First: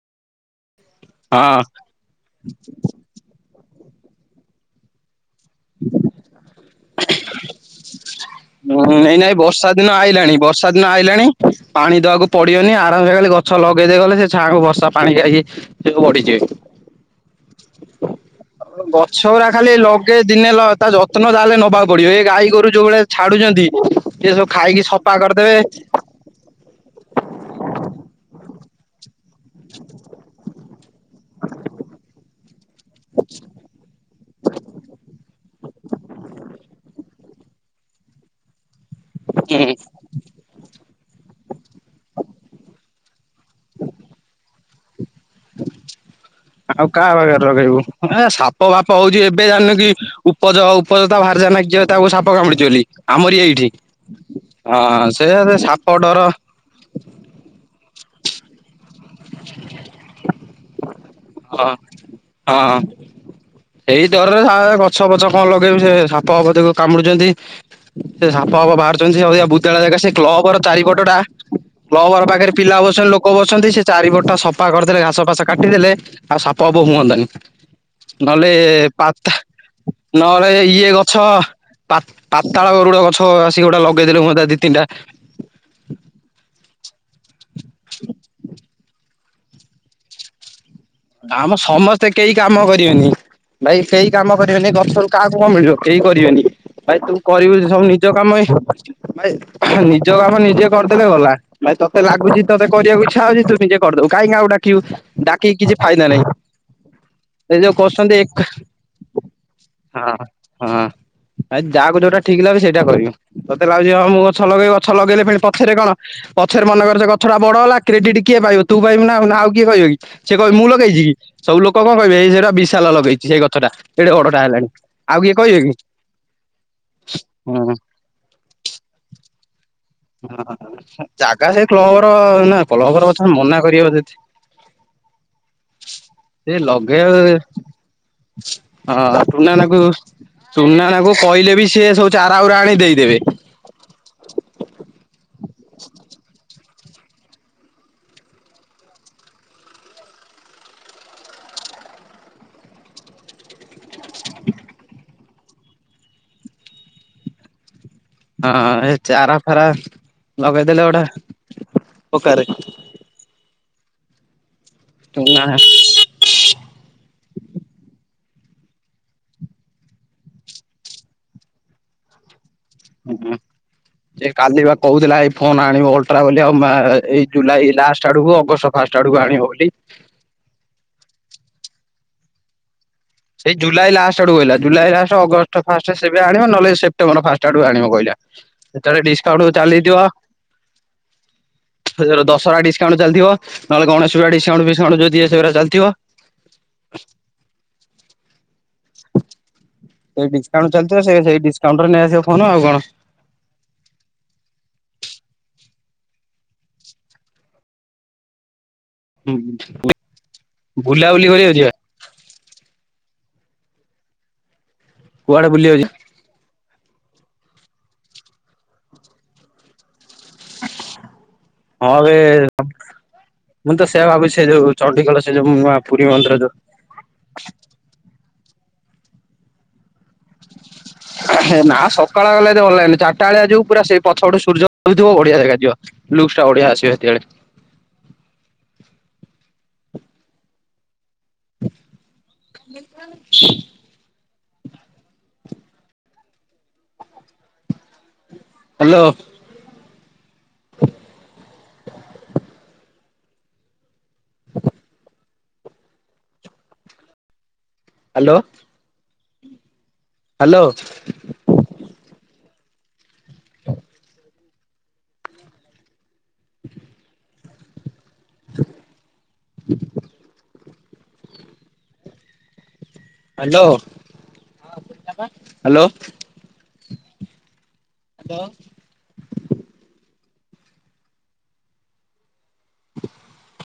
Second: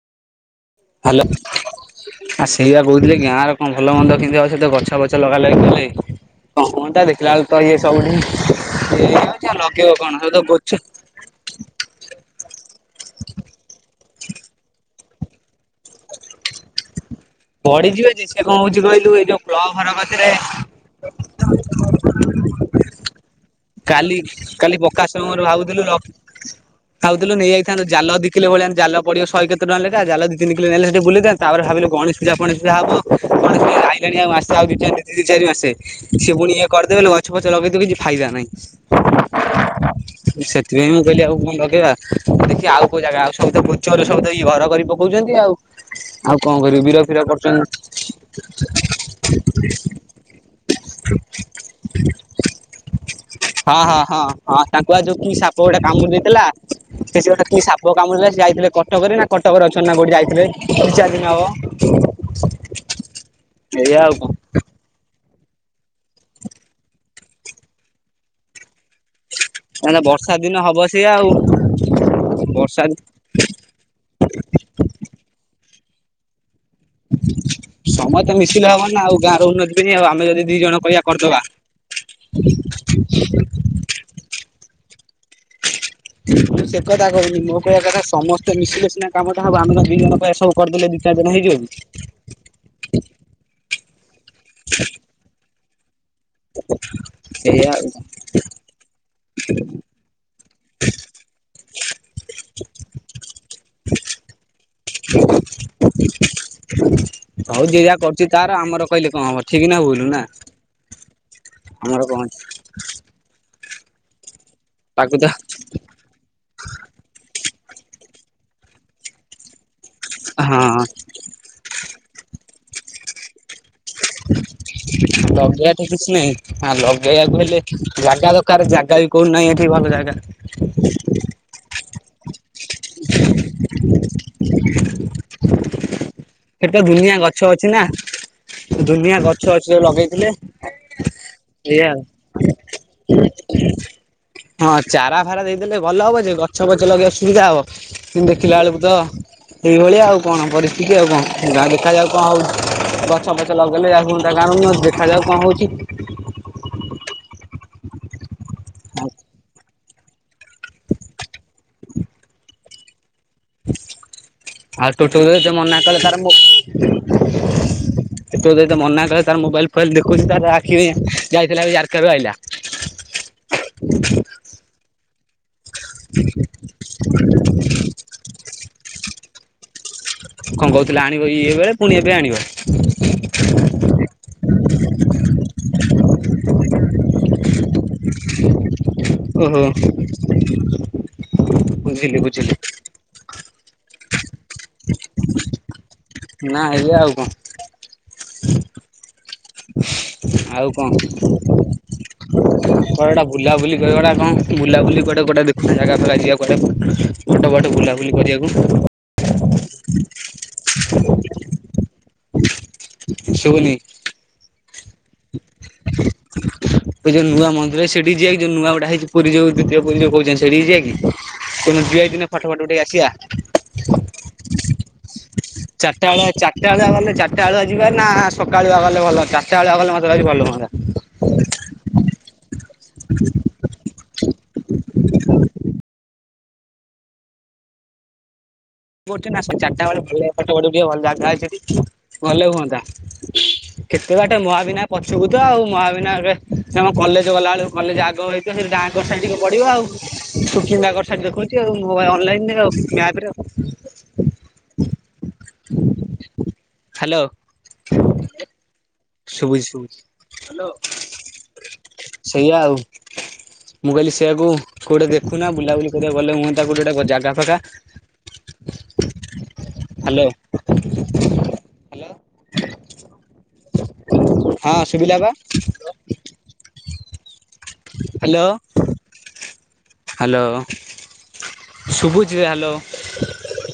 Hello ହଁ ଆ ସେଇଆ କହୁଥିଲି ଗାଁରେ କଣ ଭଲ ମନ୍ଦ କେମିତି [unintelligible] ଗଛ ଲଗାଲଗି କଲେ? ହନ୍ତା ଦେଖିଲା ବେଳୁ ତ ଇଏ ସବୁଠି ଏଇ ନାଇଁ ହେଇଯାଉଛି ଆଉ ବର୍ଷା ଦିନ ଲଗେଇବ କଣ ସବୁ ଆଇଲାଣି ତ ବର୍ଷା ଗୋଛୁ ଦିନ ଆଇଲାଣି ପାଣି ଦବାକୁ ପଡିବନି ଆରାମ୍ ସେ ଖାଲି ଗଛ ଲଗେଇଦେଇ ଗଲେ ସେ ଛାଙ୍କୁ ବସା ପାଣି ଖାଇକି [unintelligible] ବଢିଯିବେ। ବଢିଯିବ ଯେ ସେ କଣ ହୋଉଛି କହିଲୁ ଗଛ ଏଇ ଯୋଉ ଗୁରା ଖାଲି କ୍ଳବ ଘର ଲଗେଇ କତିରେ ଦିନେ ଲ ତା ଯତ୍ନ ଯାହେଲେ ନବାକୁ ପଡିବ ଏ ଗାଈ ଗୋରୁ ଯୋଉ ଭଳିଆ ଛାଡୁଛନ୍ତି କାଲି ସେ ସବୁ କାଲି ଖାଇକି ପକାଶ୍ ସଫା ମୋର କରିଦେବେ ଭାବୁଥିଲୁ ଲ ଖାଉଥିଲୁ ନେଇଯାଇଥାନ୍ତୁ ଜାଲ ଦି କିଲେ ଭଳିଆ ଜାଲ ପଡିବ ସହେ କେତେ ଟଙ୍କାଲେଖା ଦି ତିନିି କିଲେ ଆଣିଲେ ସେଠି ବୁଲେଇ ଥାନ୍ତେ ତାପରେ ଭାବିଲୁ ଗଣେଶ୍ ପୂଜା ଫଣେଶ୍ ପୂଜା ହବ ଆଇଲାଣି ଆଉ ମାସେ ଆ ଦିି ଚାରି ଦି ଦିନ୍ ଛାଡ଼ି ମାସେ ସିଏ ପୁଣି ଇଏ କରିଦେବେ ହେଲେ ଗଛ ପଛ ଲଗେଇଥିବୁ କିଛି ଫାଇଦା ନାହିଁ। ହୁଁ ସେଥିପାଇଁ ମୁଁ କହିଲି ଆଉ କଣ ଲଗେଇବା ଦେଖି ଆଉ ଜାଗା ଆଉ ସ ପୁଚରୁ ସୁ ଘର କରି କହୁଛନ୍ତି ଆଉ ଆଉ କଣ ଆଉ କରିବି ବୀର କାହା ଫିର ପାଖରେ ଲଗେଇବୁ ଏ ସାପ ଫାପ ହଉଛି ଏବେ ଜାଣିନୁ କରୁଛନ୍ତି କି ଉପଜ ଉପଜ ତା ବାହାରିା ନଁ ତାକୁ ସାପ କାମୁଡି ବୋଲି ଆମ ହଁ ହଁ ହଁ ହଁ ତାଙ୍କୁ ଆଉ ଯୋଉ କି ସାପ ଗୋଟେ କାମ ଦେଇଥିଲା ସେ ଗୋଟେ କି ସାପ ବାମୁ ସେ ଯାଇଥିଲେ କଟକରେ ନା କଟକରେ ଅଛନ୍ତି ନା କୋଉଠି ଯାଇଥିଲେ ଦିନ ହବ। ହଁ ହଁ ଏଇଆ ଏଇ ଆଉ କଣ ଦରରେ ଗଛ ଫଛ କଣ ଲଗେଇବି ସେ ସାପ ହବ କାମୁଡୁଛନ୍ତି ସେ ସାପ ହବ ବାହାର ସେ ଅଆ ଭୂତଳା ଜାଗା କାହିଁକିନା ସେ ବର୍ଷା କ୍ଲବର ଦିନ ହବ ସେଇଆ ଚାରିପଟଟା ଆଉ କ୍ଲବର ପାଖରେ ପିଲା ବର୍ଷା ବସଛନ୍ତି ଲୋକ ବସନ୍ତି ସେ ଚାରିପଟା ସଫା କରିଦେଲେ ଘାସ ଫାସ କାଟିଦେଲେ ପବ ହୁଅନ୍ତାନି। ସମସ୍ତେ ନହେଲେ ମିଶିଲେ ହବନି ନା ପା ଆଉ ଗାଁର ଉନ୍ନତି ପାଇଁ ଆଉ ଆମେ ଯଦି ନହେଲେ ଦି ଜଣ ଇଏ କହିବା ଗଛ କରିଦବା। ପାତାଳଗରୁଡ ଗଛ ଆସିକି ଗୋଟେ ଲଗେଇଦେଲେ ମୁ ଦି ତିନିଟା [unintelligible] ମୁଁ ସେ କଥା କହୁନି ମୋ କହିବା କଥା ସମସ୍ତେ ମିଶିଲେ ସିନା କାମଟା ହବ ଆମେ କଣ ଦିଜଣ ବିନନ କହିବା ସବୁ କରିଦେଲେ ଦି ଚାରି ଦିନ ଆମ ସମସ୍ତେ କେହି କାମ ହେଇଯିବକି। କରିବେନି। ଭାଇ କେହି କାମ କରିବେନି ଗଛ କାହାକୁ କଣ ମିଳିବ କେହି କରିବେନି। ଭାଇ ତୁ କରିବୁ ସେଇଆ ସବୁ ଆଉ। ନିଜ କାମ ଭାଇ ନିଜ କାମ ନିଜେ କରିଦେଲେ ଗଲା ଭ ତତେ ଲାଗୁଛି ତତେ କରିବାକୁ ଇଛା ହଉଛି ତୁ ନିଜେ କରିଦବୁ କାହିଁକି ଆଉ ଡାକିବୁ ଡାକିକି କିଛି ଫାଇଦା ନାହିଁ। ଏ ହଉ ଯୋଉ ଯିଏ ଯାହା କରୁଛନ୍ତି କରୁଛି ଏକ ତାର ଆମର କହିଲେ କଣ ହବ ଠିକ ନା ଭୁଲୂ ନା। ଆ ଯାହାକୁ ଆମର ଯୋଉଟା କଣ ଠିକ ଲାଗେ ସେଇଟା କରିବ। ମତେ ଲାଗୁଛି ହଁ ମୁଁ ଗଛ ଲଗେଇବି ଗଛ ତାକୁ ଲଗେଇଲେ ତ ପଣି ପଛରେ କଣ ପଛରେ ମନେ କରିଛ ଗଛଟା ବଡ ହେଲା କ୍ରେଡିଟ୍ କିଏ ପାଇବ ତୁ ପାଇବୁ ନା ଆଉ କିଏ ପାଇବ କି। ସେ କହିବି ମୁଁ ହଁ ଲଗେଇଛି କି ସବୁ ଲୋକ କଣ କହିବେ ଏଇ ସେଇଟା ବିଶାଲ ଲଗେଇଛି ସେଇ ଗଛ ଟା ଏଡେ ବଡ ଟା ହେଲାଣି। ଆଉ କିଏ କହିବେ ଲଗେଇବା କି ଟ କିଛି ନାହିଁ ଆ ଲଗେଇବାକୁ ହେଲେ ହଁ ଜାଗା ଦରକାର ଜାଗା ବି କୋଉୁ ନାହିଁ ଏଠି ଭଲ ଜାଗା ହଁ ଜାଗା ସେ ଲର ନା ପଲହବର କଥା ମନା କର ଯି ସେଇ ସେଠି ତ ଦୁନିଆ ଲଗେଇ ଗଛ ଅଛି ନା ଦୁନିଆ ହଁ ଗଛ ଅଛି ଯୋଉ ସୁନାଙ୍କୁ ଲଗେଇଥିଲେ ସୁନା ନାଙ୍କୁ କହିଲେ ବି ଏଇଆ ସିଏ ଆଉ। ସବୁ ଚାରା ଆରୁ ଆଣି ଦେଇଦେବେ। [unintelligible] ହଁ ଚାରା ଫାରା ଦେଇଦେଲେ ଭଲ ହବ ଯେ ଗଛ ଫଛ ଲଗେଇବା ସୁବିଧା ହବ କିନ୍ତୁ ଦେଖିଲା ବେଳକୁ ତ ସେଇଭଳିଆ ଆଉ କଣ ପରିସ୍ଥିତି ଆଉ କଣ ଯାହା ଦେଖା ଯାଉ କଣ ହଉ ଗଛ ଫଛ ଲଗେଇଲେ ଆଉ ହୁନ୍ତା କାରଣ ଦେଖାଯାଉ କଣ ହଉଛି। ହଁ ଏ ଚାରା ଫାରା ଲଗେଇଦେଲେ ଗୋଟେ ଓକାରେ ଆଉ ତୁ ଟିଏ ଯଉ ହଁ ମନା କଲେ ତାର ମୁ ତୁ ତ ମନା କଲେ ତାର ମୋବାଇଲ୍ ଫୋବାଇଲ ଦେଖୁଛି ତାର ଆଖି ଯାଇଥିଲା ଏଇ ଜାରକା ରୁ ଆଇିଲା। ହୁଁ ହ ସେ କାଲି ବା କହୁଥିଲା ଏଇ କଣ ଆଣିବ ଅଲଟ୍ରା ବୋଲି ଆ ଏଇ ଜୁଲାଇ ଲାଷ୍ଟ ଆଡକୁ ଅଗଷ୍ଟ ଫାଷ୍ଟ ଆଡକୁ ଆଣିବ ବୋଲି କଣ କହୁଥିଲା ଆଣିବ ଇଏ ବେଳେ ପୁଣି ଏବେ ଆଣିବ। ସେଇ ଜୁଲାଇ ଲାଷ୍ଟ ଆଡକୁ କହିଲା ଜୁଲାଇ ଲାଷ୍ଟ ଅଗଷ୍ଟ ଫାଷ୍ଟରେ ସେ ଆଣିବ ନହଲେ ସେପ୍ଟେମ୍ବର ଫାଷ୍ଟ ଆଡକୁ ଆଣିବ କହିଲା। ଡିସକାଉଣ୍ଟ ବି ଓହୋ ଚାଲିଥିବ ବୁଝିଲି ସେ ବୁଝିଲି ଦଶହରା ଡିସକାଉଣ୍ଟ ଚାଲିଥିବ ନହେଲେ ଗଣେଶ ପୂଜା ଡିସକାଉଣ୍ଟ ଫିସକାଉଣ୍ଟ ଯଉ ଦିଏ ସେଗୁଡ଼ା ଚାଲିଥିବ। ନା ଇଏ ଆଉ କଣ। [unintelligible] ସେଇ [unintelligible] ଡିସକାଉଣ୍ଟ ଆଉ କଣ ଚାଲିଥିବ ସେ ସେଇ ଡିସକାଉଣ୍ଟରେ ନେଇ ଆସିବ ଫୋନ୍ ଆଉ କଣ। କଣଟା ବୁଲାବୁଲି କରିବାର ନା କଣ ବୁଲାବୁଲି ଗୋଟେ ଗୋଟେ ଦେଖୁନ ଜାଗା ଫାଗା ଯିବା କୁଆଡେ ଗୋଟେ ପଟ ବୁଲାବୁଲି କରିବାକୁ। ହଁ ବୁଲାବୁଲି କରିବାକୁଯିବା ସୁବୁନି କୁଆଡେ ବୁଲିବାକୁ ଯିବା ଏ ଯୋଉ ନୂଆ ମନ୍ଦିର ସେଠି ଯିବା କି ଯୋଉ ନୂଆ ଗୋଟେ ହେଇଛି ପୁରୀ ଯଉ ଦ୍ୱିତୀୟ ପୁରୀ ଯୋଉ କହୁଛନ୍ତି ସେଠିକି ଯିବା କି କୋଉଦିନ ଯିବା ହଁବେ ଦିନେ ଫଟୋ ଫଟ ଉଠେଇକି ଆସିବା। ମୁଁ ତ ସେୟା ଭାବୁଛି ସେଇ ଜାଗା କୁ ଚଣ୍ଡୀ ଖୋଲ ଚାରିଟା ବେଳିଆ ଚାରଟା ବେଳିଆ ଗଲେ ଚାରିଟା ବେଳିଆ ଯିବା ନା ସକାଳୁଆ ଗଲେ ଭଲ ଚାରିଟା ବେଳଆ ଗଲେ ମତେ ଲାଗୁଛି ଭଲ ହୁଅନ୍ତା। ନା ସକାଳ ଗଲେ ହେରି ଅନଲାଇନ ଚାରିଟା ବେଳିଆ ଯୋଉ ପୁରା ସେଇ ପଛପଟେ ସୂର୍ଯ୍ୟ ଥିବ ବଢିଆ ଜାଗା ଥିବ ଲୁକ୍ସ ଟା ବଢିଆ ଆସିବ ସେତେବେଳେ ଗୋଟେ ନା ଚାରିଟା ବେଳେ ଭଲ ପଟ ଟିକେ ଭଲ ଜାଗା ଯାଇଥିଲେ ଭଲ ହୁଅନ୍ତା କେତେ ବାଟ ମହା ବିିନା ପଛକୁ ଆଉ ମହାବିନାୟରେମ କଲେଜ ଗଲାବେେଳକୁ କଲେଜ ଆଗ ହେଇଥିବ ସେଠି ହାଲୋ ଗାଁଙ୍କର ସାଇ ଟିକେ ପଡିବ ଆଉ କିଛି ଆୋବଲନପ [unintelligible] ହେଲୋ। ହାଲୋ। ଶୁଭୁଚି ହାଲୋ ଶୁଭୁଚି ଶୁଭିଲା ଆଉ ମୁଁ କହିଲି ସେୟଆକୁ କୋଉଟେ ଦେଖୁନା ବୁଲାବୁଲି କରିବାକୁ ଗଲେ ହୁଅନ୍ତା କଉଠି ଗୋଟେ ଜାଗା ଫାଗା ହାଲୋ ହାଲୋ ହାଲୋ ହଁ ଶୁବିଲା ବା ହାଲୋ। ହାଲୋ। ହାଲୋ ସୁବୁଛି ହାଲୋ।